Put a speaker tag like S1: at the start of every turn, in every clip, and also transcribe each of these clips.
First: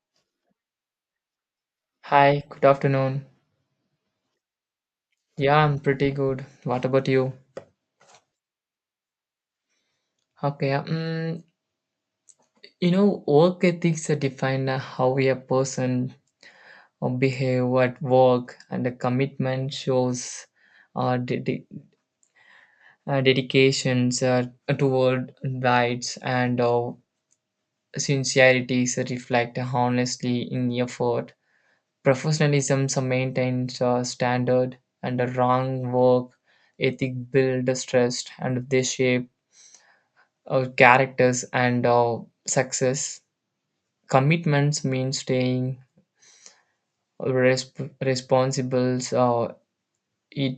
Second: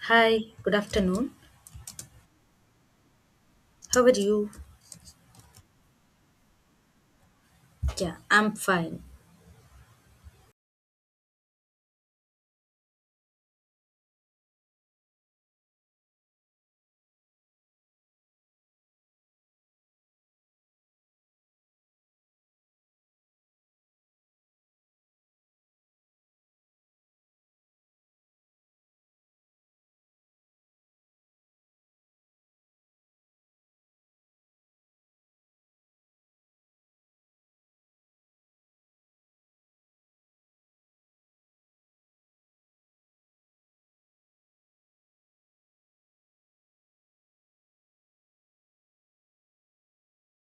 S1: Hi, good afternoon.
S2: Hi, good afternoon.
S1: How are you?
S2: Yeah, I'm pretty good. What about you?
S1: Yeah, I'm fine.
S2: Okay, work ethics define how a person behave at work, and the commitment shows uh, dedi- dedications toward rights and sincerities is reflect honestly in effort. Professionalism so maintains standard, and the wrong work ethic build stress, and they shape characters and success. Commitments mean staying responsible. It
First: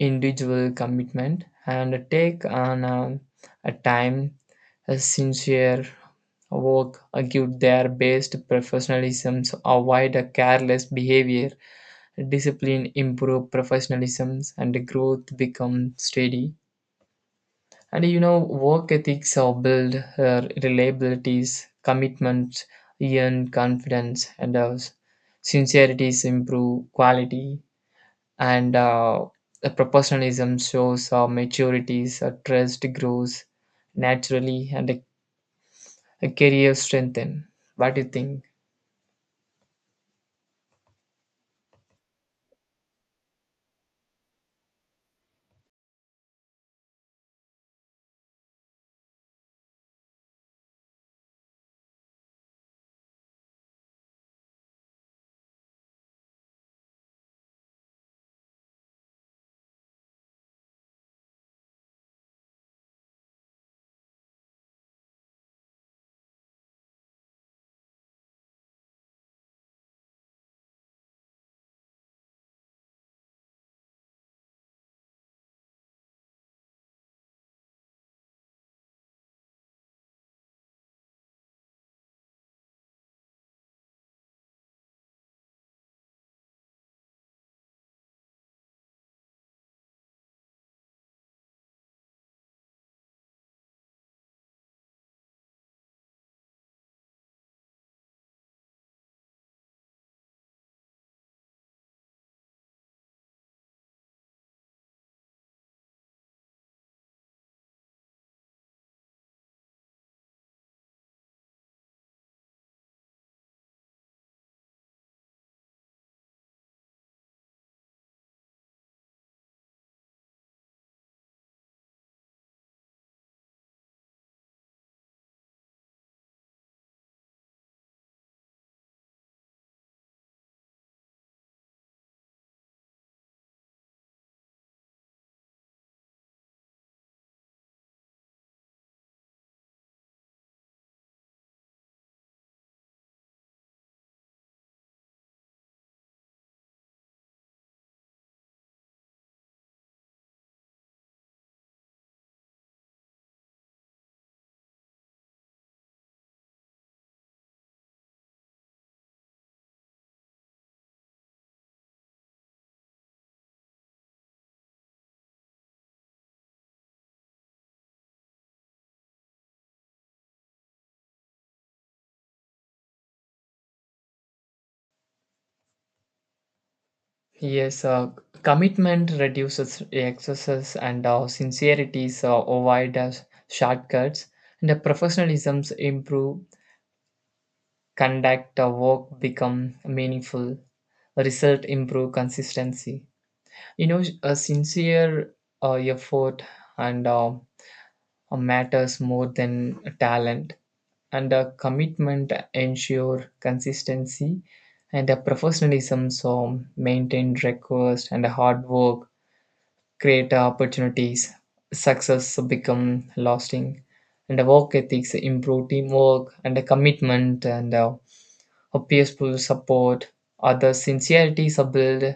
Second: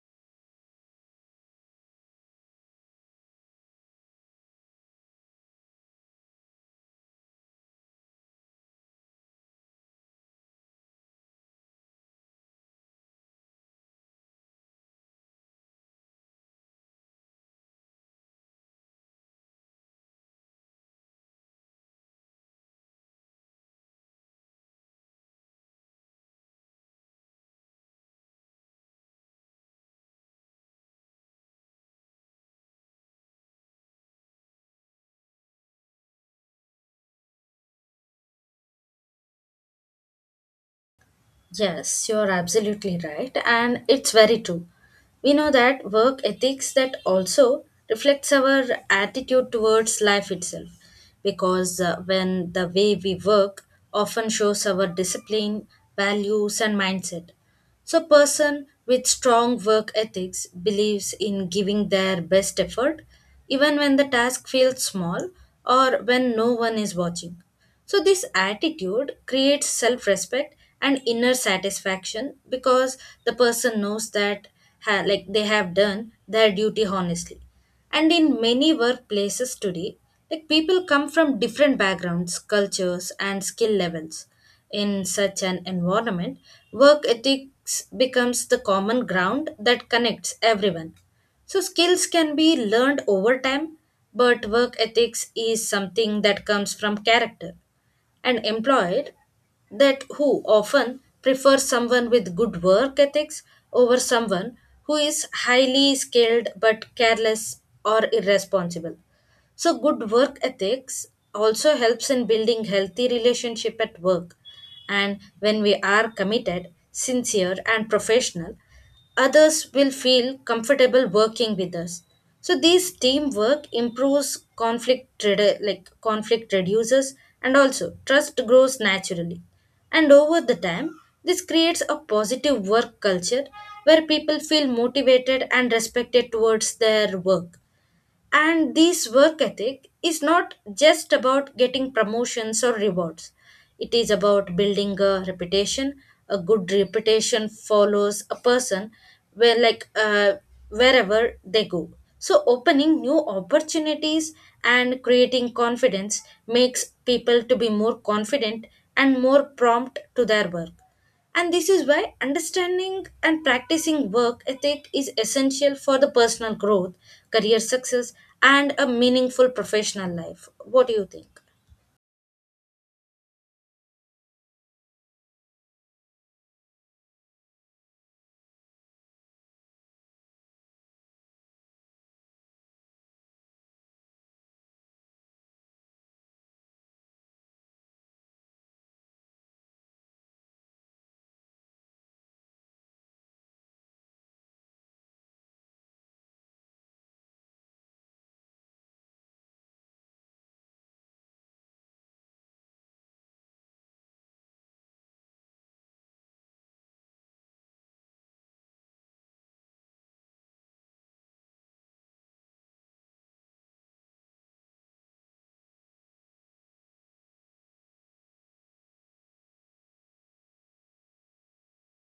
S2: individual commitment and take on a time, a sincere work give their best, professionalisms avoid a careless behavior, discipline improve professionalisms, and growth become steady. And work ethics are built, reliabilities, commitment earn confidence, and sincerities improve quality, and the professionalism shows our maturities, our trust grows naturally, and a career strengthen. What do you think?
S1: Yes, you're absolutely right, and it's very true. We know that work ethics that also reflects our attitude towards life itself, because when the way we work often shows our discipline, values, and mindset. So person with strong work ethics believes in giving their best effort even when the task feels small or when no one is watching. So this attitude creates self-respect and inner satisfaction because the person knows that like they have done their duty honestly, and in many workplaces today, like, people come from different backgrounds, cultures, and skill levels. In such an environment, work ethics becomes the common ground that connects everyone. So skills can be learned over time, but work ethics is something that comes from character, and employed that who often prefer someone with good work ethics over someone who is highly skilled but careless or irresponsible. So good work ethics also helps in building healthy relationship at work. And when we are committed, sincere and professional, others will feel comfortable working with us. So this teamwork improves, like conflict reduces and also trust grows naturally. And over the time, this creates a positive work culture where people feel motivated and respected towards their work. And this work ethic is not just about getting promotions or rewards. It is about building a reputation. A good reputation follows a person where wherever they go. So opening new opportunities and creating confidence makes people to be more confident and more prompt to their work. And this is why understanding and practicing work ethic is essential for the personal growth, career success, and a meaningful professional life. What do you think?
S2: Yes, commitment reduces excesses, and sincerities avoid shortcuts, and the professionalisms improve conduct, a work become meaningful, result improve consistency, a sincere effort and matters more than talent, and a commitment ensure consistency, and a professionalism so maintained request, and a hard work create opportunities, success become lasting, and the work ethics improve teamwork, and the commitment and a peaceful support, other sincerity build,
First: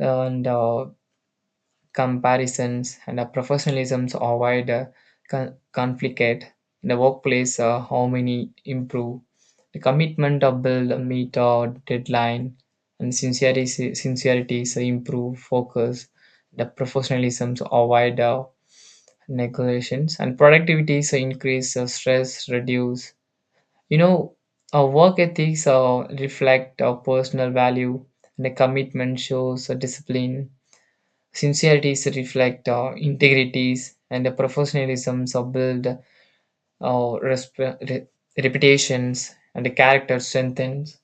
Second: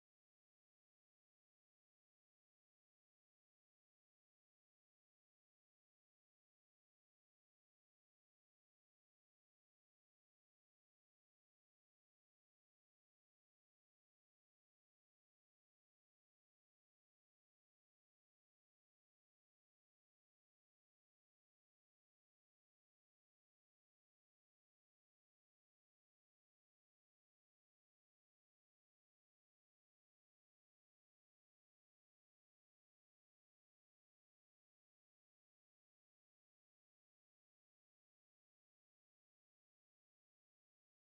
S2: and comparisons, and professionalism avoid conflict in the workplace, harmony improve, the commitment of build a meet or deadline, and sincerity so improve focus, the professionalism avoid neglections, and productivity so increase, stress reduce. You know, our work ethics reflect our personal value, and the commitment shows a discipline. Sincerities reflect our integrities, and the professionalisms are build our reputations, and the character strengthens.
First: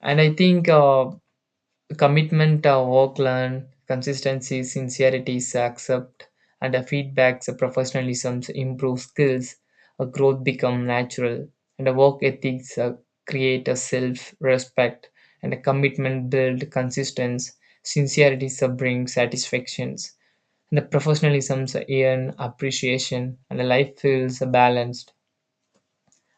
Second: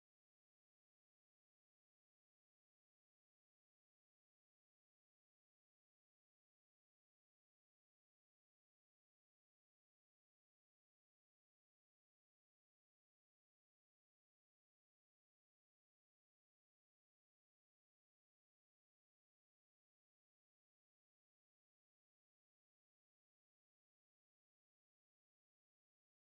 S2: And I think commitment, work, learn, consistency, sincerity, accept, and feedbacks, professionalism, improve skills, growth become natural, and work ethics create a self-respect, and a commitment build consistency, sincerity bring satisfactions, and the professionalism earn appreciation, and the life feels balanced.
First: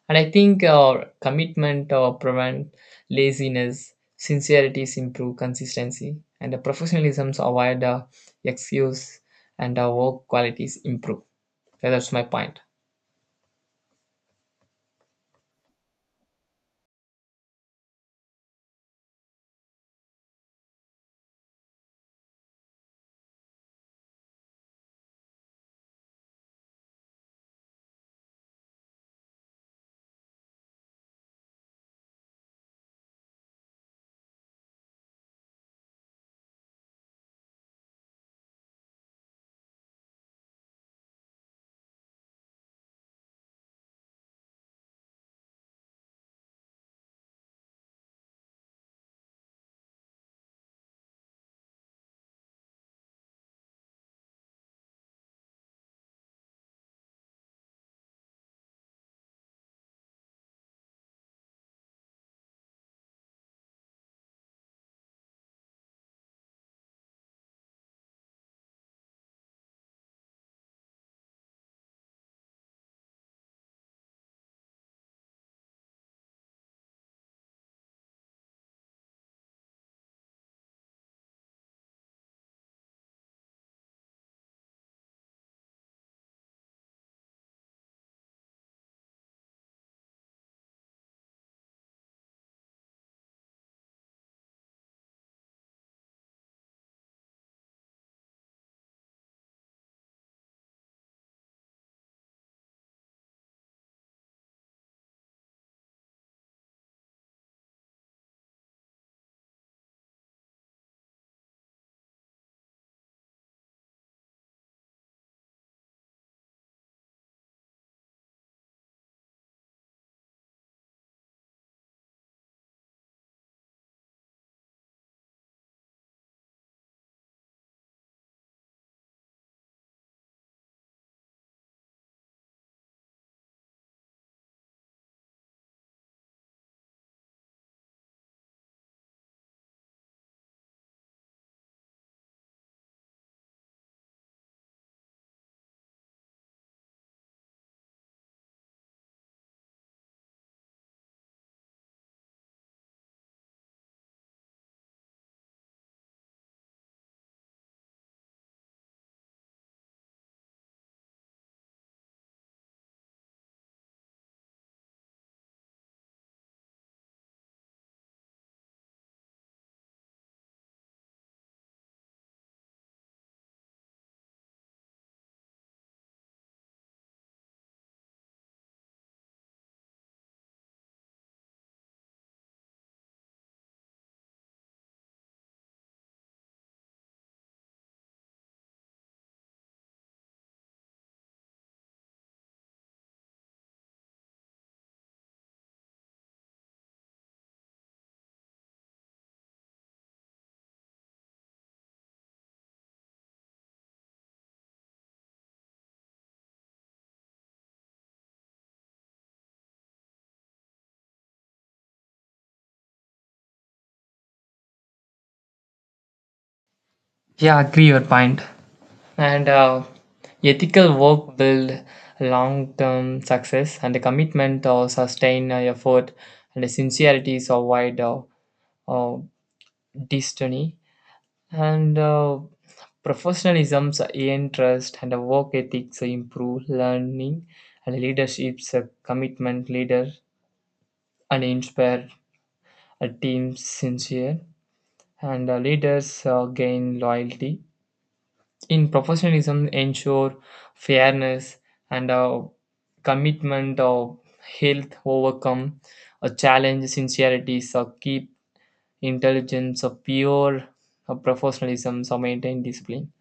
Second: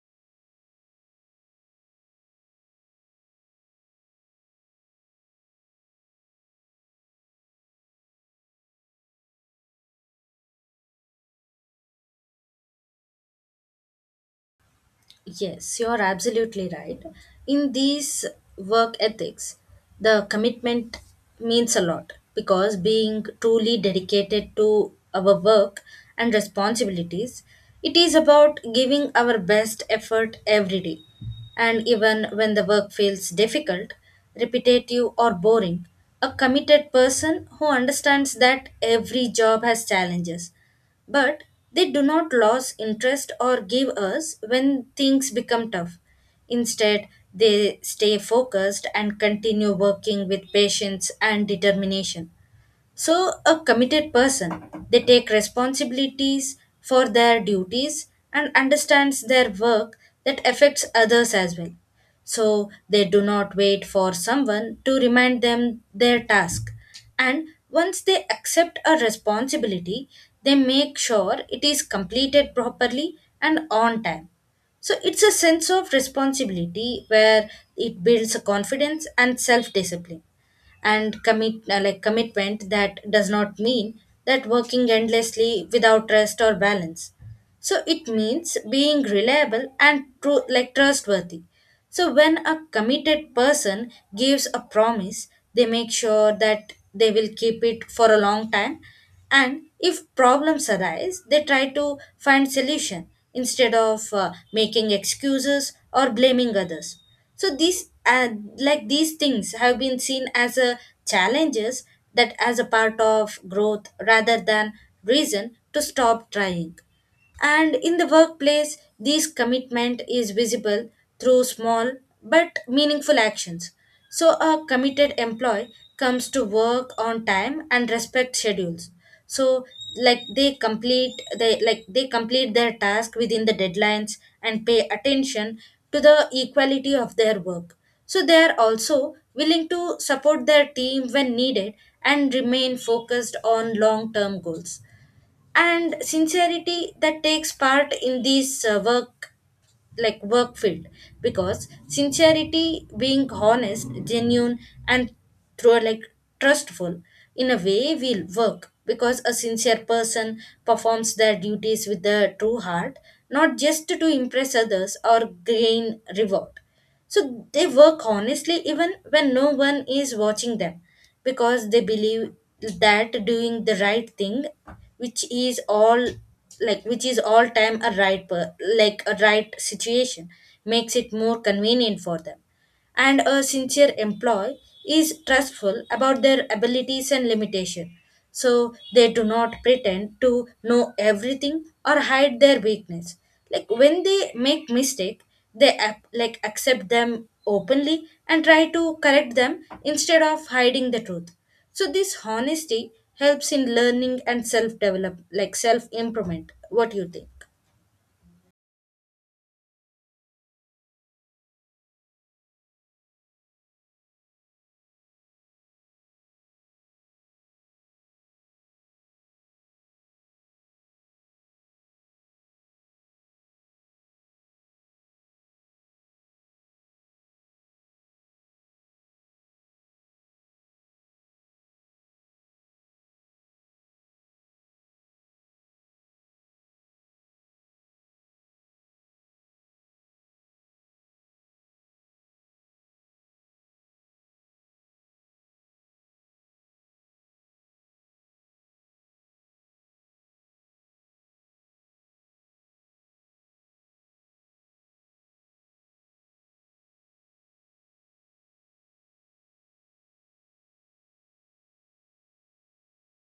S2: And I think our commitment prevent laziness, sincerities improve consistency, and the professionalisms avoid excuse, and our work qualities improve. Yeah, that's my point.
S1: Yes, you're absolutely right. In these work ethics, the commitment means a lot because being truly dedicated to our work and responsibilities, it is about giving our best effort every day. And even when the work feels difficult, repetitive, or boring, a committed person who understands that every job has challenges, but they do not lose interest or give us when things become tough. Instead, they stay focused and continue working with patience and determination. So a committed person, they take responsibilities for their duties and understands their work that affects others as well. So they do not wait for someone to remind them their task. And once they accept a responsibility, they make sure it is completed properly and on time. So it's a sense of responsibility where it builds a confidence and self discipline, and commit like commitment that does not mean that working endlessly without rest or balance. So it means being reliable and true, like trustworthy. So when a committed person gives a promise, they make sure that they will keep it for a long time, and if problems arise they try to find solution instead of making excuses or blaming others. So these things have been seen as a challenges, that as a part of growth rather than reason to stop trying. And in the workplace, this commitment is visible through small but meaningful actions. So a committed employee comes to work on time and respect schedules. So, like they complete their task within the deadlines and pay attention to the equality of their work. So they are also willing to support their team when needed and remain focused on long term goals. And sincerity that takes part in this work, like work field, because sincerity being honest, genuine, and through like trustful in a way will work, because a sincere person performs their duties with their true heart, not just to impress others or gain reward. So they work honestly even when no one is watching them, because they believe that doing the right thing, which is all which is all time a like a right situation, makes it more convenient for them. And a sincere employee is trustful about their abilities and limitation, so they do not pretend to know everything or hide their weakness. Like when they make mistake, they accept them openly and try to correct them instead of hiding the truth. So this honesty helps in learning and self develop like self improvement. What do you think?
S2: Yeah, agree your point. And ethical work build long-term success, and the commitment or sustain effort, and the sincerities avoid uh, destiny, and. Professionalism, interest, and work ethics improve learning and leadership's commitment, leader and inspire a team sincere, and leaders gain loyalty. In professionalism, ensure fairness, and commitment of health overcome a challenge, sincerity so keep intelligence of pure, professionalism so maintain discipline,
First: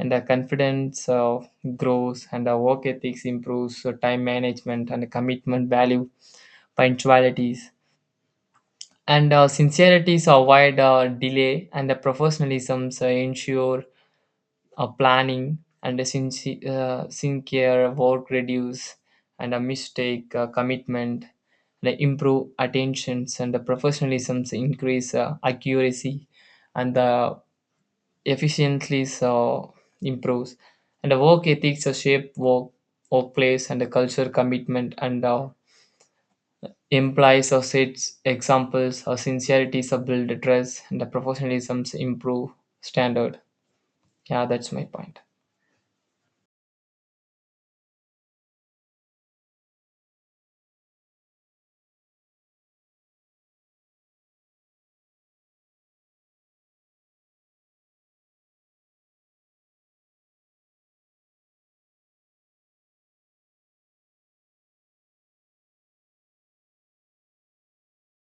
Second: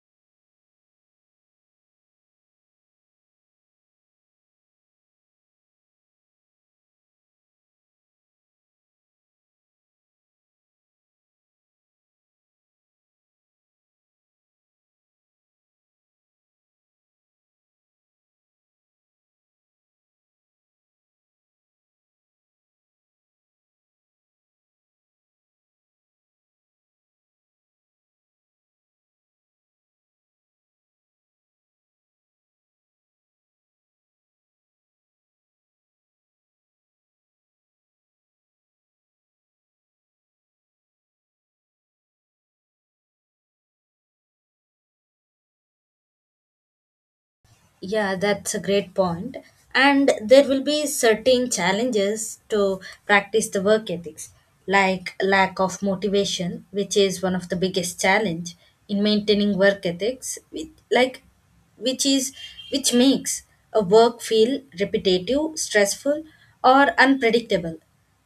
S2: and our confidence grows, and our work ethics improves, so time management and commitment value punctualities, and sincerities avoid delay, and the professionalism so ensure planning, and the sincere work reduce, and a mistake, commitment the improve attentions, and the professionalisms increase accuracy, and the efficiently so improves, and the work ethics a shape workplace and the culture commitment, and implies or sets examples, or sincerity so build trust, and the professionalisms improve standard. Yeah, that's my point.
S1: Yeah, that's a great point. And there will be certain challenges to practice the work ethics, like lack of motivation, which is one of the biggest challenge in maintaining work ethics, like which is which makes a work feel repetitive, stressful, or unpredictable.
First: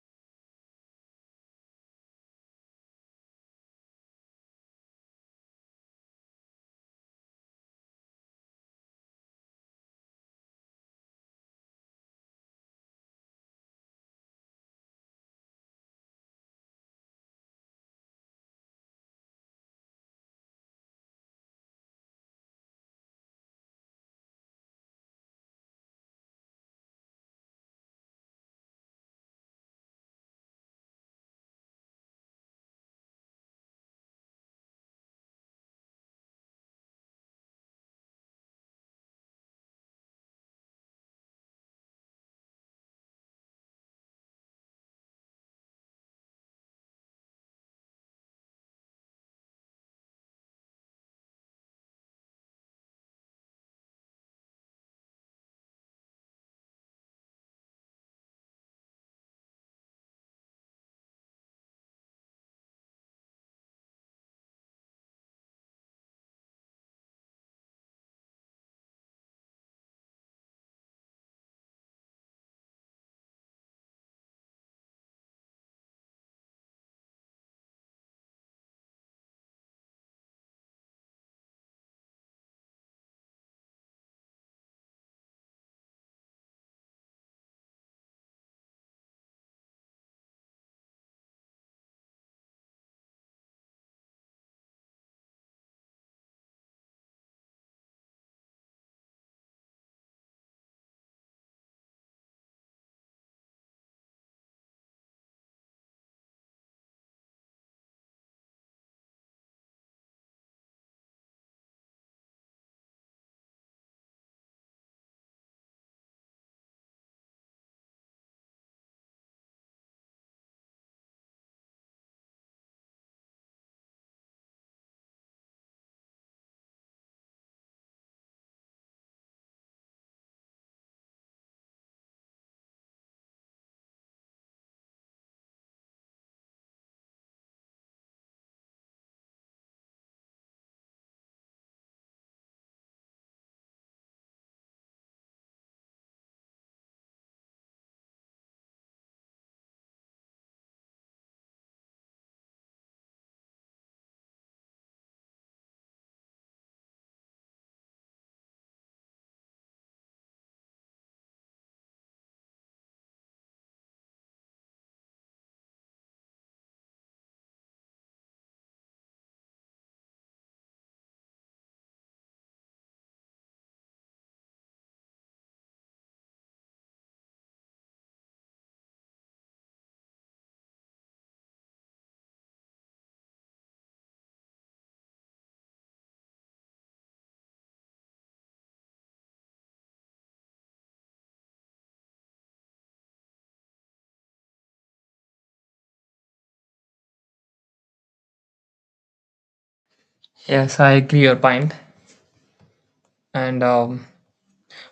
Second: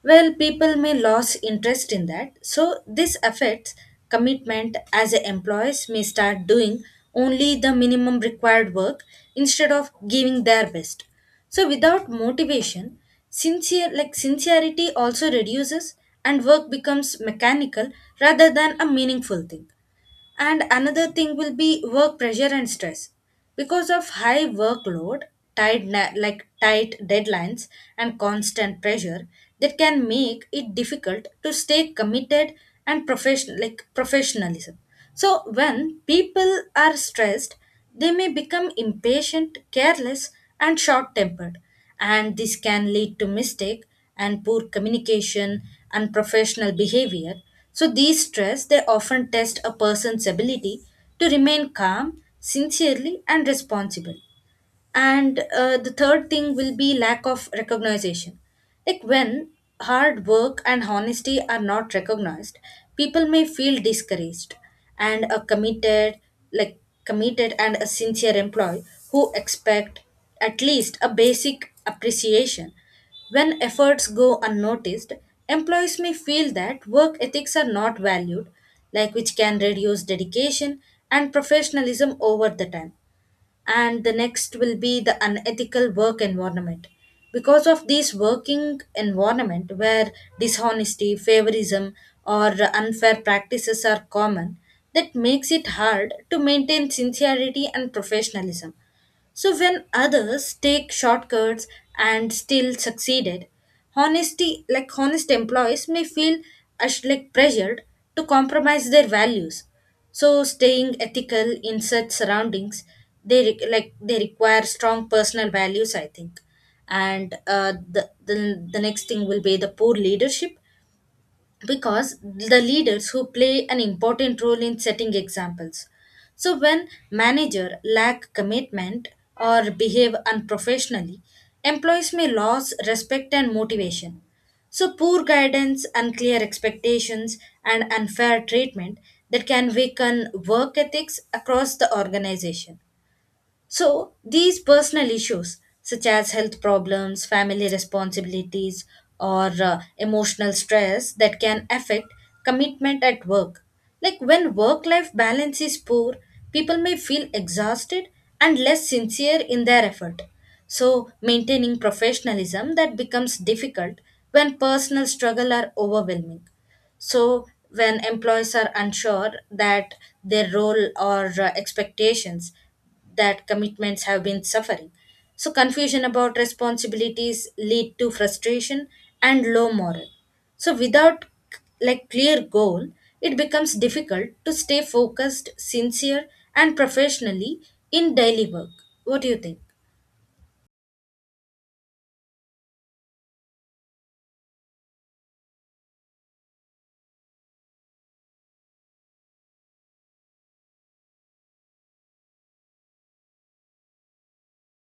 S1: Well, people may lose interest in that. So this affects commitment as employees may start doing only the minimum required work instead of giving their best. So without motivation, sincere like sincerity also reduces and work becomes mechanical rather than a meaningful thing. And another thing will be work pressure and stress. Because of high workload, like tight deadlines and constant pressure that can make it difficult to stay committed and professional like professionalism. So when people are stressed, they may become impatient, careless, and short-tempered, and this can lead to mistake and poor communication, unprofessional behavior. So these stress they often test a person's ability to remain calm, sincerely and responsible. And the third thing will be lack of recognition, like when hard work and honesty are not recognized, people may feel discouraged, and a committed like committed and a sincere employee who expect at least a basic appreciation, when efforts go unnoticed, employees may feel that work ethics are not valued, like which can reduce dedication and professionalism over the time. And the next will be the unethical work environment, because of this working environment where dishonesty, favorism, or unfair practices are common, that makes it hard to maintain sincerity and professionalism. So when others take shortcuts and still succeeded, honesty, like honest employees, may feel pressured to compromise their values. So staying ethical in such surroundings, they like they require strong personal values, I think. And the next thing will be the poor leadership, because the leaders who play an important role in setting examples. So when manager lack commitment or behave unprofessionally, employees may lose respect and motivation. So poor guidance, unclear expectations and unfair treatment that can weaken work ethics across the organization. So these personal issues, such as health problems, family responsibilities, or emotional stress, that can affect commitment at work. Like when work life balance is poor, people may feel exhausted and less sincere in their effort. So maintaining professionalism that becomes difficult when personal struggle are overwhelming. So when employees are unsure that their role or expectations, that commitments have been suffering. So confusion about responsibilities lead to frustration and low morale. So, without like clear goal, it becomes difficult to stay focused, sincere, and professionally in daily work. What do you think?
S2: Yes, I agree your point. And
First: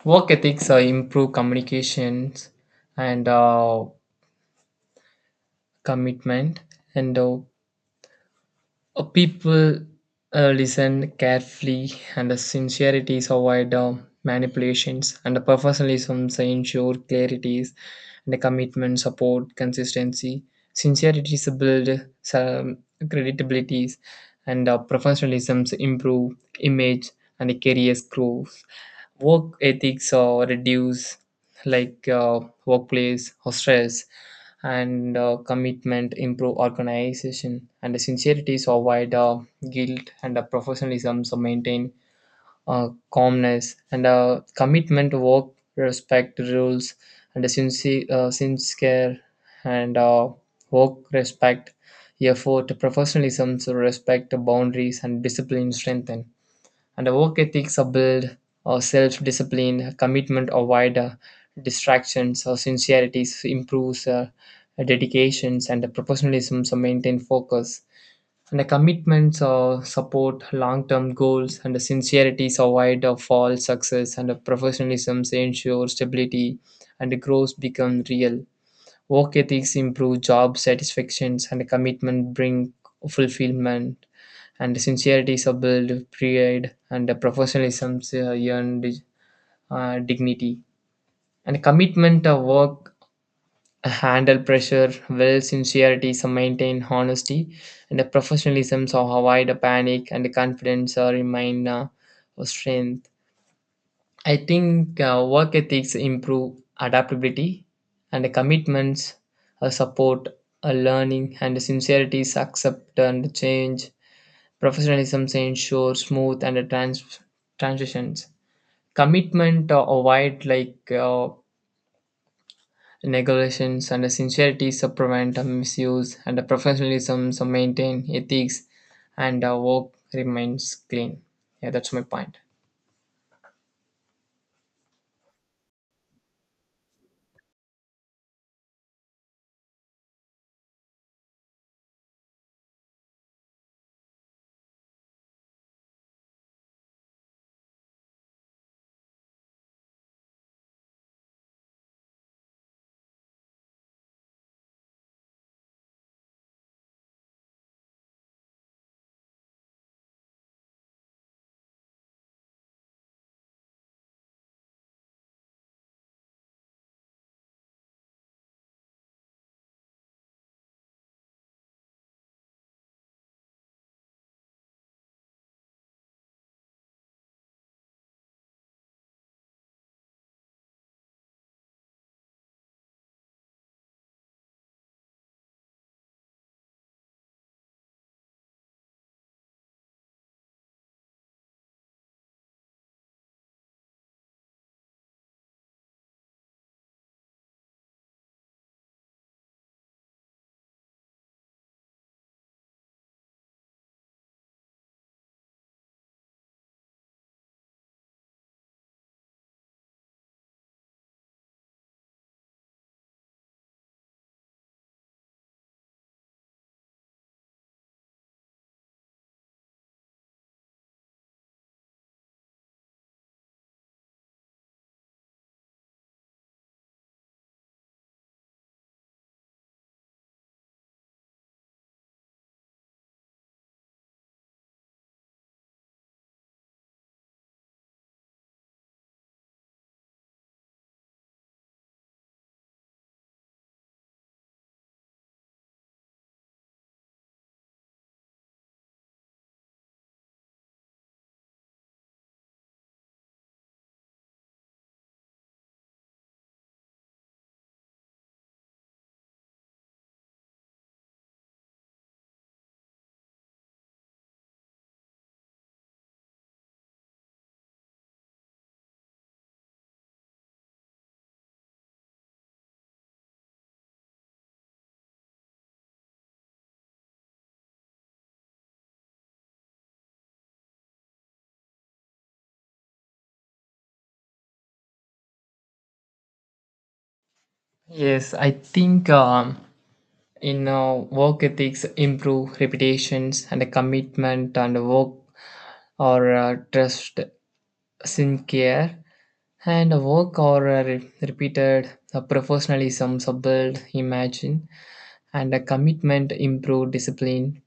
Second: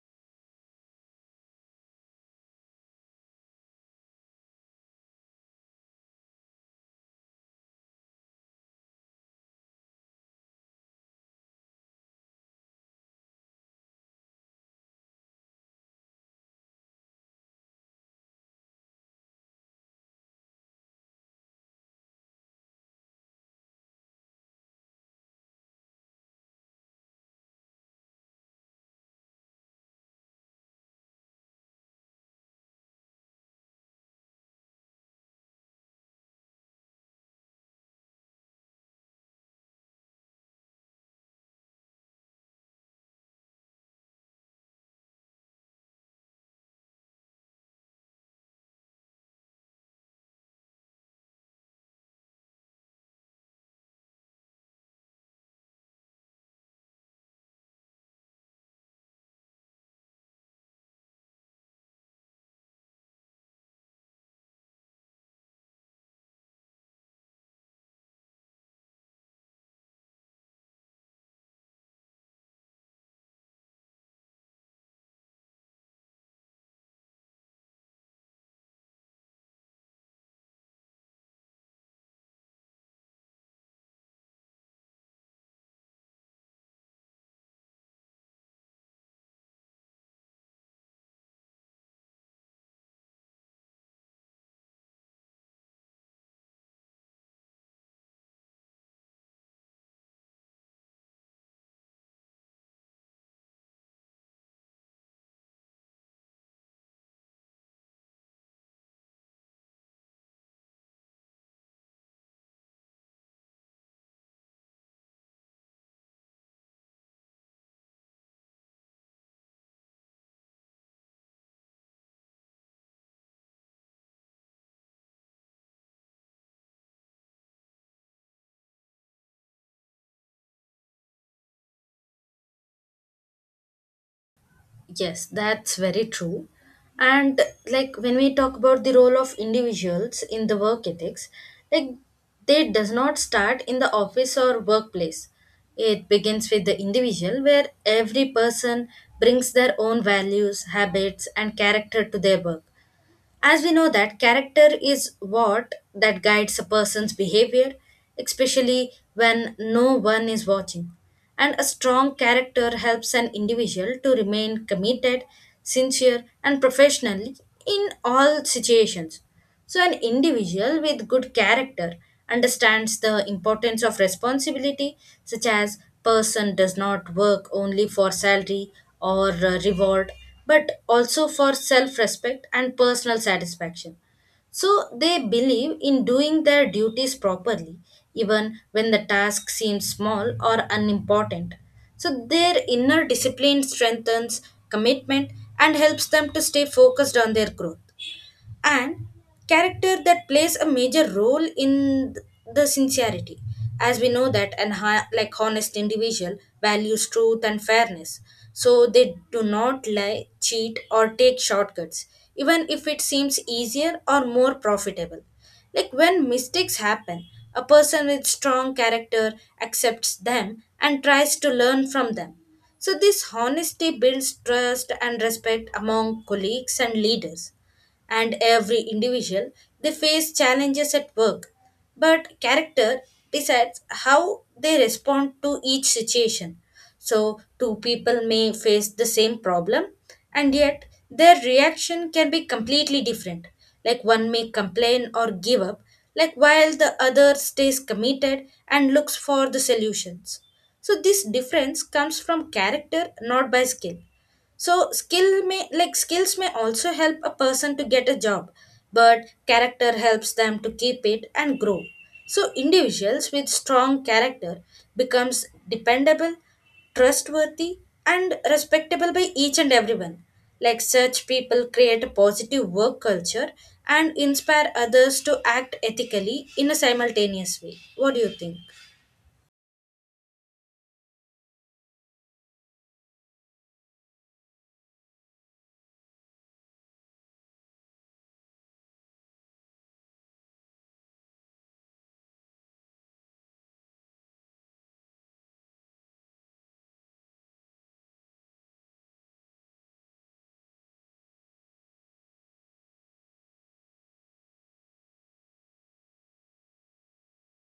S2: work ethics improve communications and commitment, and people listen carefully, and the sincerity is avoid manipulations, and the professionalism is ensure clarities, and the commitment support consistency. Sincerity is build some credibilities, and professionalism improve image, and the careers growth, work ethics reduce like workplace or stress, and commitment improve organization, and the sincerity so avoid guilt, and professionalism so maintain calmness, and commitment work respect rules, and a sincere and work respect effort, professionalism so respect boundaries and discipline strengthen, and the work ethics are built or self-discipline, commitment avoid distractions, or sincerity improves dedications, and the professionalism so maintain focus, and the commitments support long-term goals, and the sincerity avoid false success, and the professionalism ensure stability, and the growth become real. Work ethics improve job satisfactions, and the commitment bring fulfillment, and sincerity is a build, pride, and a professionalism earn dignity. And commitment of work, handle pressure, well, sincerity is a maintain honesty, and the professionalism so avoid a panic, and the confidence or remain strength. I think work ethics improve adaptability, and the commitments support learning, and sincerity is accept and change. Professionalism ensures smooth and transitions. Commitment avoid like negotiations, and sincerity so prevent misuse, and professionalism so maintain ethics, and work remains clean. Yeah, that's my point.
S1: Yes, that's very true. And like when we talk about the role of individuals in the work ethics, like they does not start in the office or workplace. It begins with the individual where every person brings their own values, habits and character to their work. As we know that character is what that guides a person's behavior, especially when no one is watching. And a strong character helps an individual to remain committed, sincere, and professional in all situations. So an individual with good character understands the importance of responsibility, such as person does not work only for salary or reward, but also for self respect and personal satisfaction. So they believe in doing their duties properly, even when the task seems small or unimportant. So their inner discipline strengthens commitment and helps them to stay focused on their growth, and character that plays a major role in the sincerity, as we know that an like honest individual values truth and fairness. So they do not lie, cheat or take shortcuts, even if it seems easier or more profitable. Like when mistakes happen, a person with strong character accepts them and tries to learn from them. So this honesty builds trust and respect among colleagues and leaders. And every individual, they face challenges at work, but character decides how they respond to each situation. So two people may face the same problem and yet their reaction can be completely different. Like one may complain or give up, like while the other stays committed and looks for the solutions. So this difference comes from character not by skill. So skill may like skills may also help a person to get a job, but character helps them to keep it and grow. So individuals with strong character becomes dependable, trustworthy and respectable by each and everyone. Like such people create a positive work culture and inspire others to act ethically in a simultaneous way. What do you think?
S2: Yes, I think in work ethics improve reputations, and commitment and work or trust sincere, and a work or a repeated a professionalism subdued imagine, and a commitment improve discipline,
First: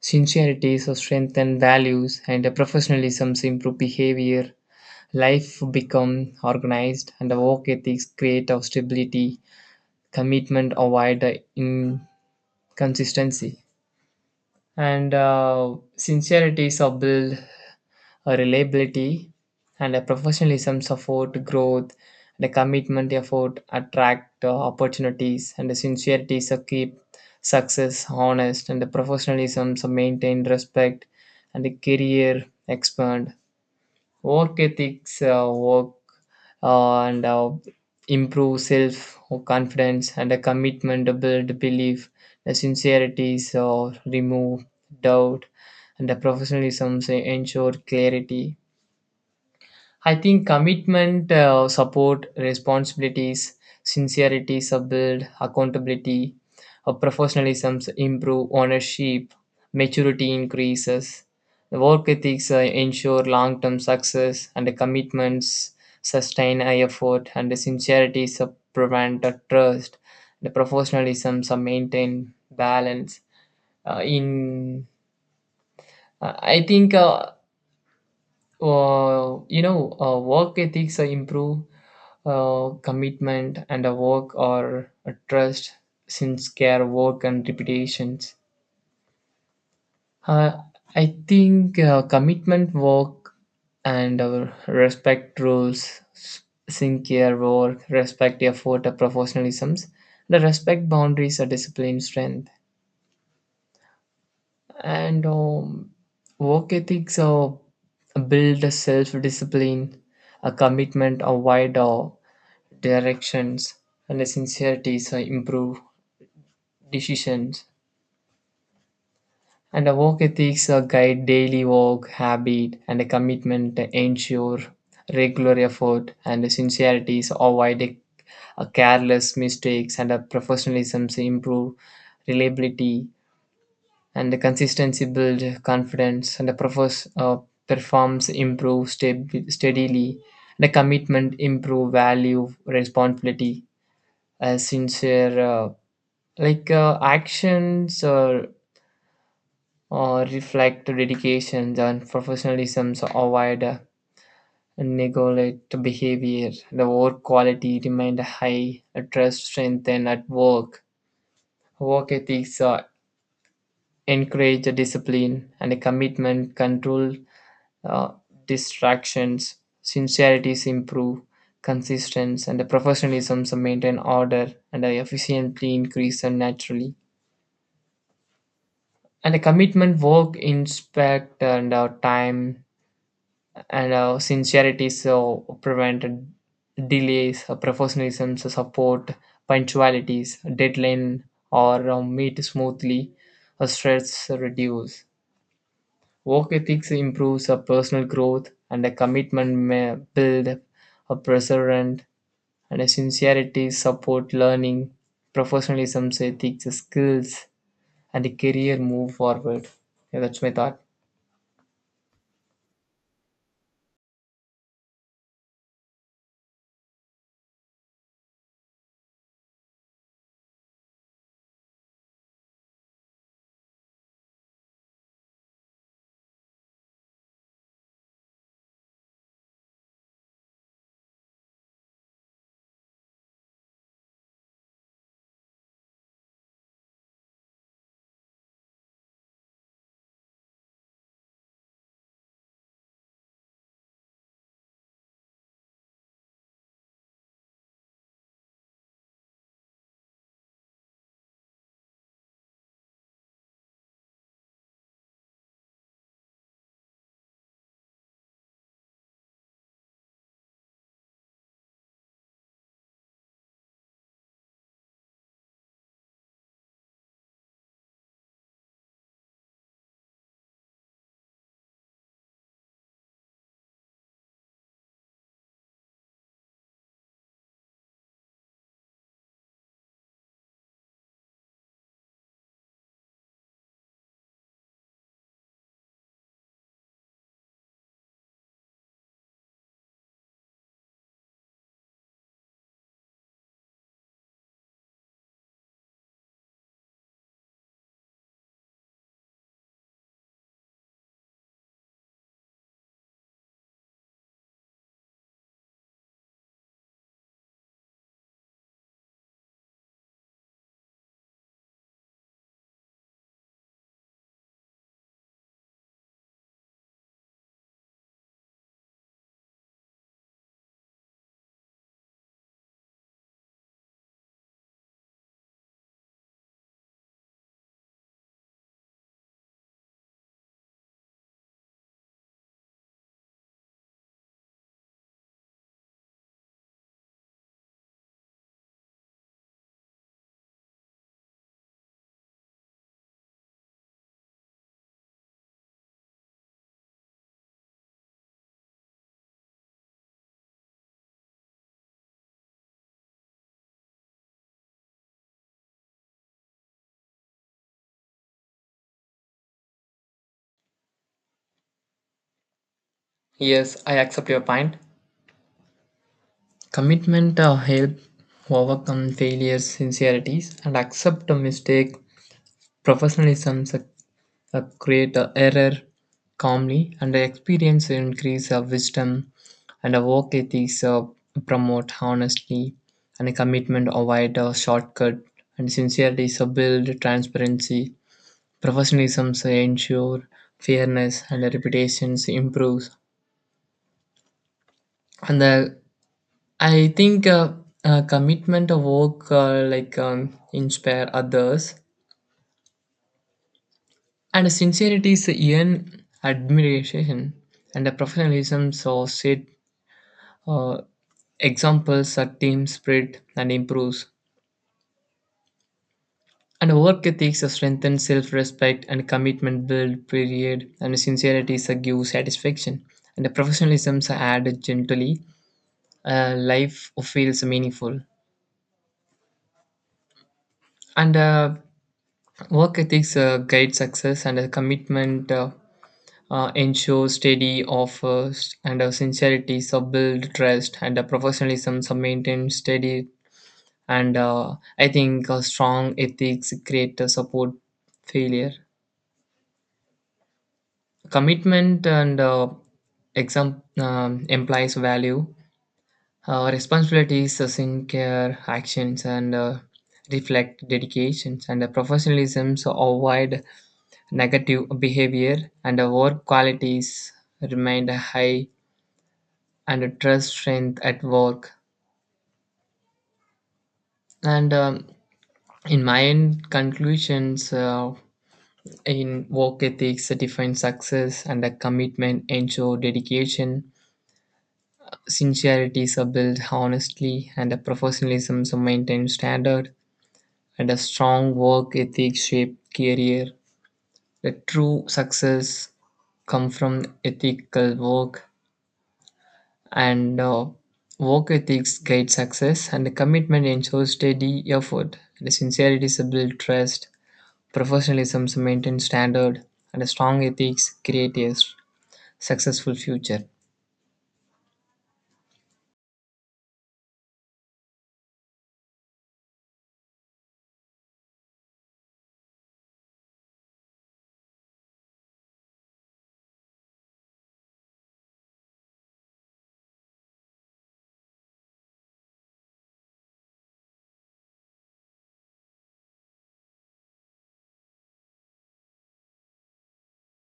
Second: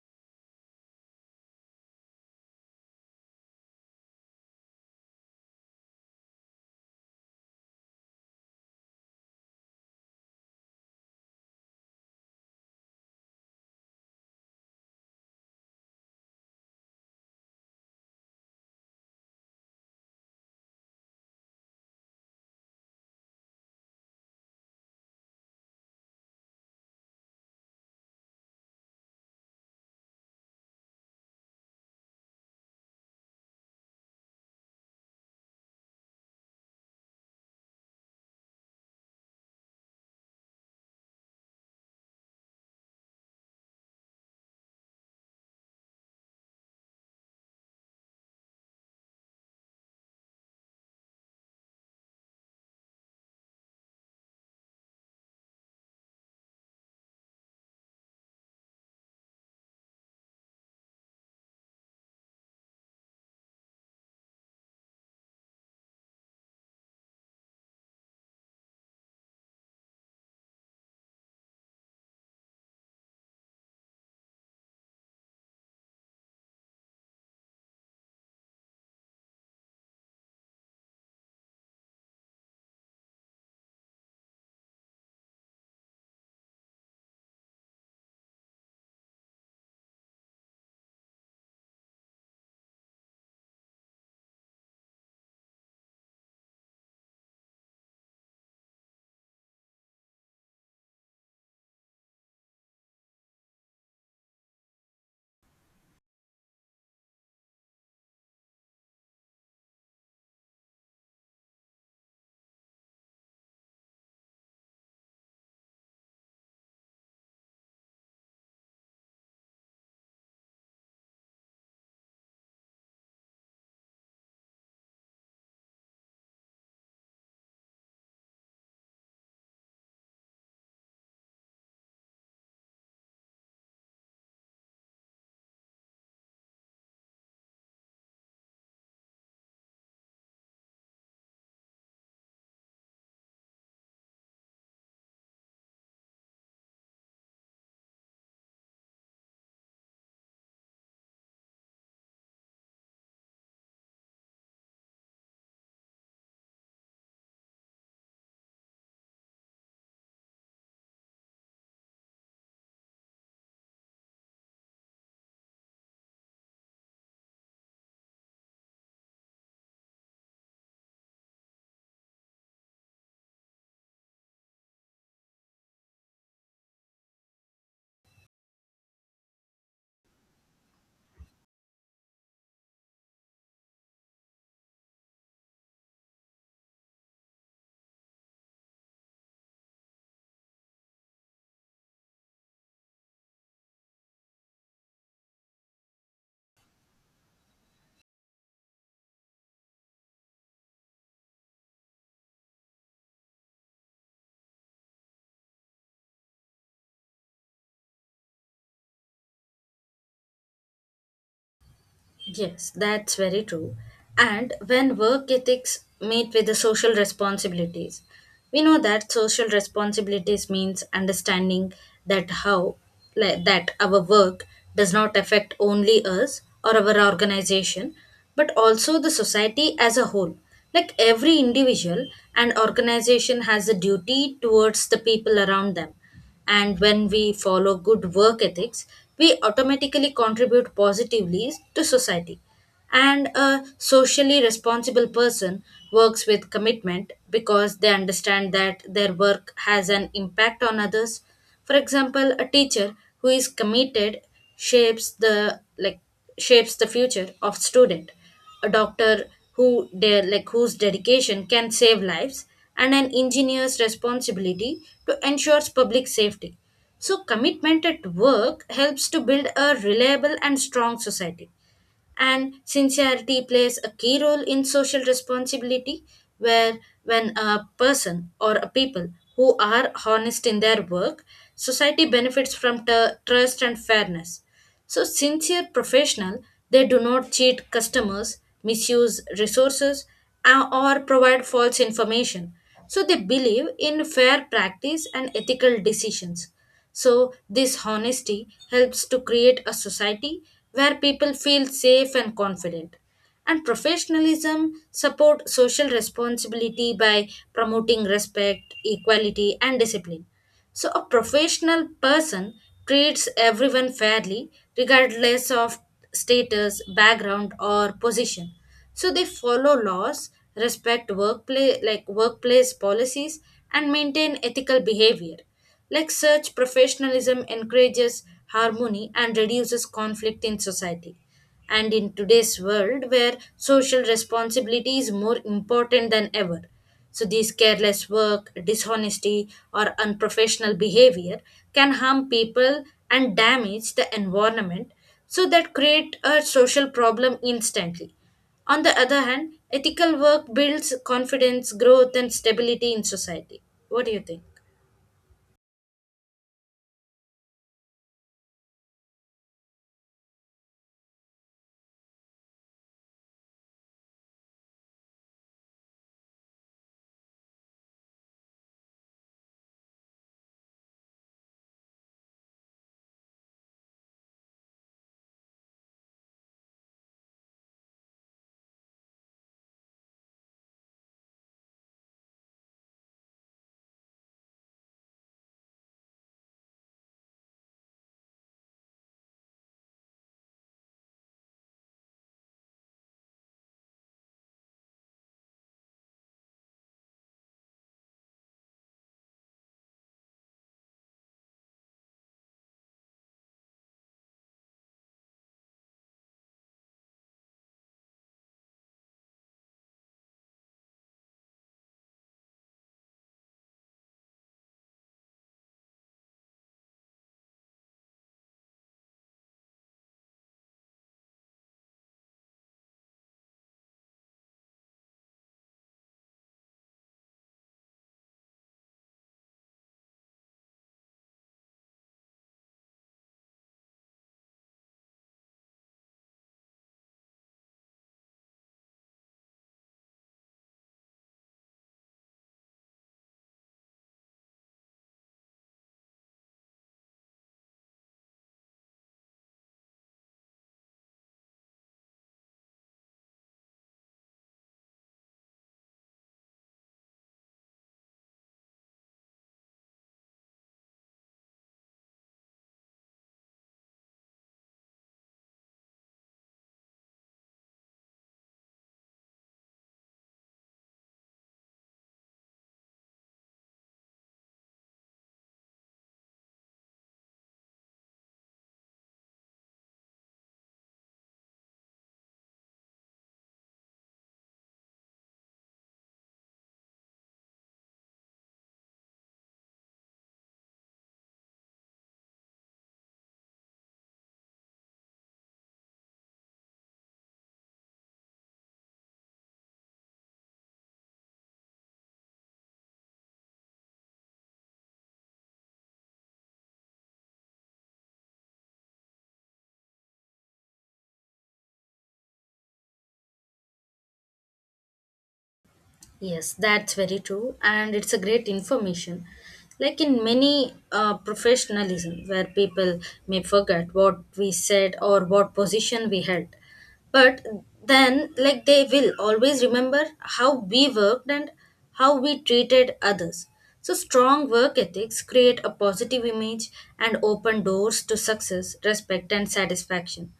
S2: sincerity so strengthen values, and a professionalism so improve behavior, life become organized, and the work ethics create of stability, commitment avoid the inconsistency, and sincerity is build a reliability, and a professionalism support growth, and a commitment effort attract opportunities, and a sincerity so keep success honest, and the professionalism so maintain respect, and the career expand. Work ethics work, and improve self confidence, and a commitment to build belief, the sincerity so remove doubt, and the professionalism so ensure clarity. I think commitment, support, responsibilities, sincerity, build, accountability, professionalism improve, ownership, maturity increases, work ethics ensure long term success, and the commitments sustain high effort, and the sincerity prevent the trust, the professionalism maintain balance. In I think. Work ethics improve commitment and a work or a trust, since care work and reputations. Uh, I think commitment work and our respect rules, sincere work, respect effort, professionalisms, the respect boundaries, a discipline strength. And work ethics build a self-discipline, a commitment, a wider directions, and a sincerity so improve decisions. And a work ethics guide daily work habit, and a commitment to ensure regular effort, and a sincerity so avoid a careless mistakes, and a professionalism so improve reliability, and the consistency builds confidence, and the performs improve steadily, the commitment improve value responsibility, sincere like actions or reflect dedications, and professionalism so avoid neglect behavior, the work quality remain high, trust strengthen at work. Work ethics encourage discipline, and a commitment control uh, distractions, sincerities improve consistency, and the professionalism maintain order, and the efficiently increase and naturally. And the commitment work inspect and our time, and our sincerity so prevent delays, professionalism so support punctualities, deadline or meet smoothly, stress reduce. Work ethics improves our personal growth, and a commitment may build a perseverance, and a sincerity support learning, professionalism, ethics, skills, and a career move forward. Yeah, that's my thought.
S1: Yes, that's very true. And when work ethics meet with the social responsibilities, we know that social responsibilities means understanding that how that our work does not affect only us or our organization, but also the society as a whole. Like every individual and organization has a duty towards the people around them, and when we follow good work ethics, we automatically contribute positively to society. And a socially responsible person works with commitment because they understand that their work has an impact on others. For example, a teacher who is committed shapes the like shapes the future of student. A doctor whose dedication can save lives, and an engineer's responsibility to ensures public safety. So commitment at work helps to build a reliable and strong society, and sincerity plays a key role in social responsibility, where when a person or a people who are honest in their work, society benefits from trust and fairness. So sincere professional, they do not cheat customers, misuse resources, or provide false information. So they believe in fair practice and ethical decisions. So, this honesty helps to create a society where people feel safe and confident. And professionalism support social responsibility by promoting respect, equality, and discipline. So, a professional person treats everyone fairly, regardless of status, background, or position, so they follow laws, respect workplace policies, and maintain ethical behavior. Like such professionalism encourages harmony and reduces conflict in society. And in today's world where social responsibility is more important than ever, so these careless work, dishonesty, or unprofessional behavior can harm people and damage the environment. So that create a social problem instantly. On the other hand, ethical work builds confidence, growth, and stability in society. What do you think?
S2: Yes, I accept your point. Commitment help overcome failures, sincerities, and accept a mistake, professionalism, create a error calmly, and the experience increase of wisdom, and a work ethics promote honesty, and a commitment avoid a shortcut, and sincerity so build transparency, professionalism so ensure fairness, and the reputations improves. And the, I think commitment of work like inspire others, and sincerity is earn admiration, and the professionalism so set Uh, examples are team spirit and improves. And work ethics are strengthen self-respect, and commitment build period, and sincerity is a give satisfaction. And the professionalisms are added gently. Life feels meaningful. And work ethics guide success, and a commitment ensure steady offers, and sincerity so build trust, and professionalism so maintain steady, and I think strong ethics create support failure, commitment, and exam implies value, responsibilities, sincere actions, and reflect dedications, and professionalism so avoid negative behavior, and work qualities remain high, and trust strength at work. And in my end conclusions, in work ethics, define success, and a commitment, ensure dedication, sincerity is built honestly, and a professionalism is maintained standard, and a strong work ethic shape career. The true success come from ethical work, and work ethics guide success, and the commitment ensures steady effort, and the sincerity is build trust, professionalism is maintained standard, and a strong ethics create a successful future.
S1: Yes, that's very true, and it's a great information. Like in many professionalism, where people may forget what we said or what position we held, but then like they will always remember how we worked and how we treated others. So strong work ethics create a positive image and open doors to success, respect, and satisfaction.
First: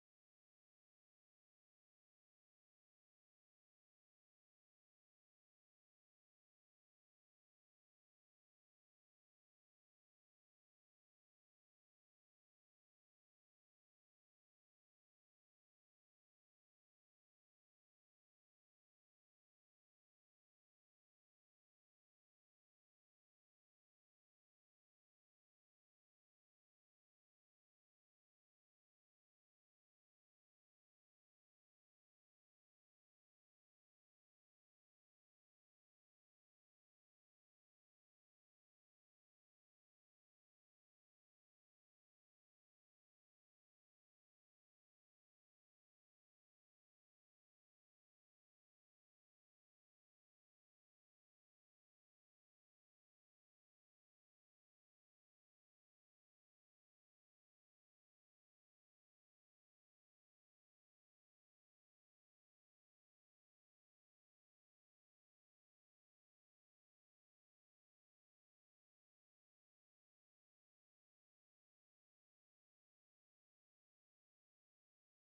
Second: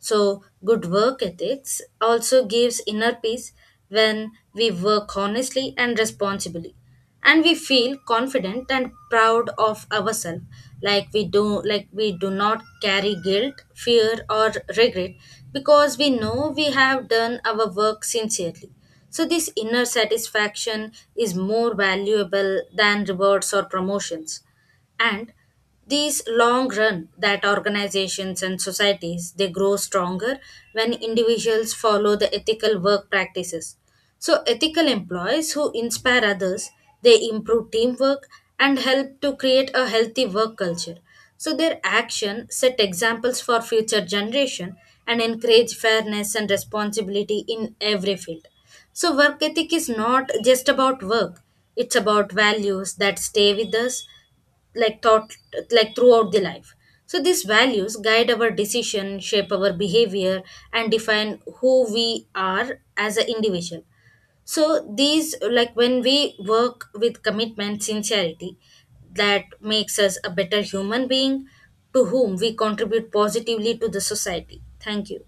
S1: So, good work ethics also gives inner peace when we work honestly and responsibly, and we feel confident and proud of ourselves. Like we do not carry guilt, fear, or regret, because we know we have done our work sincerely. So this inner satisfaction is more valuable than rewards or promotions. And these long run that organizations and societies, they grow stronger when individuals follow the ethical work practices. So ethical employees who inspire others, they improve teamwork and help to create a healthy work culture. So their action set examples for future generation and encourage fairness and responsibility in every field. So, work ethic is not just about work, it's about values that stay with us, like thought like throughout the life. So these values guide our decision, shape our behavior, and define who we are as an individual. So these like when we work with commitment sincerity, that makes us a better human being, to whom we contribute positively to the society. Thank you.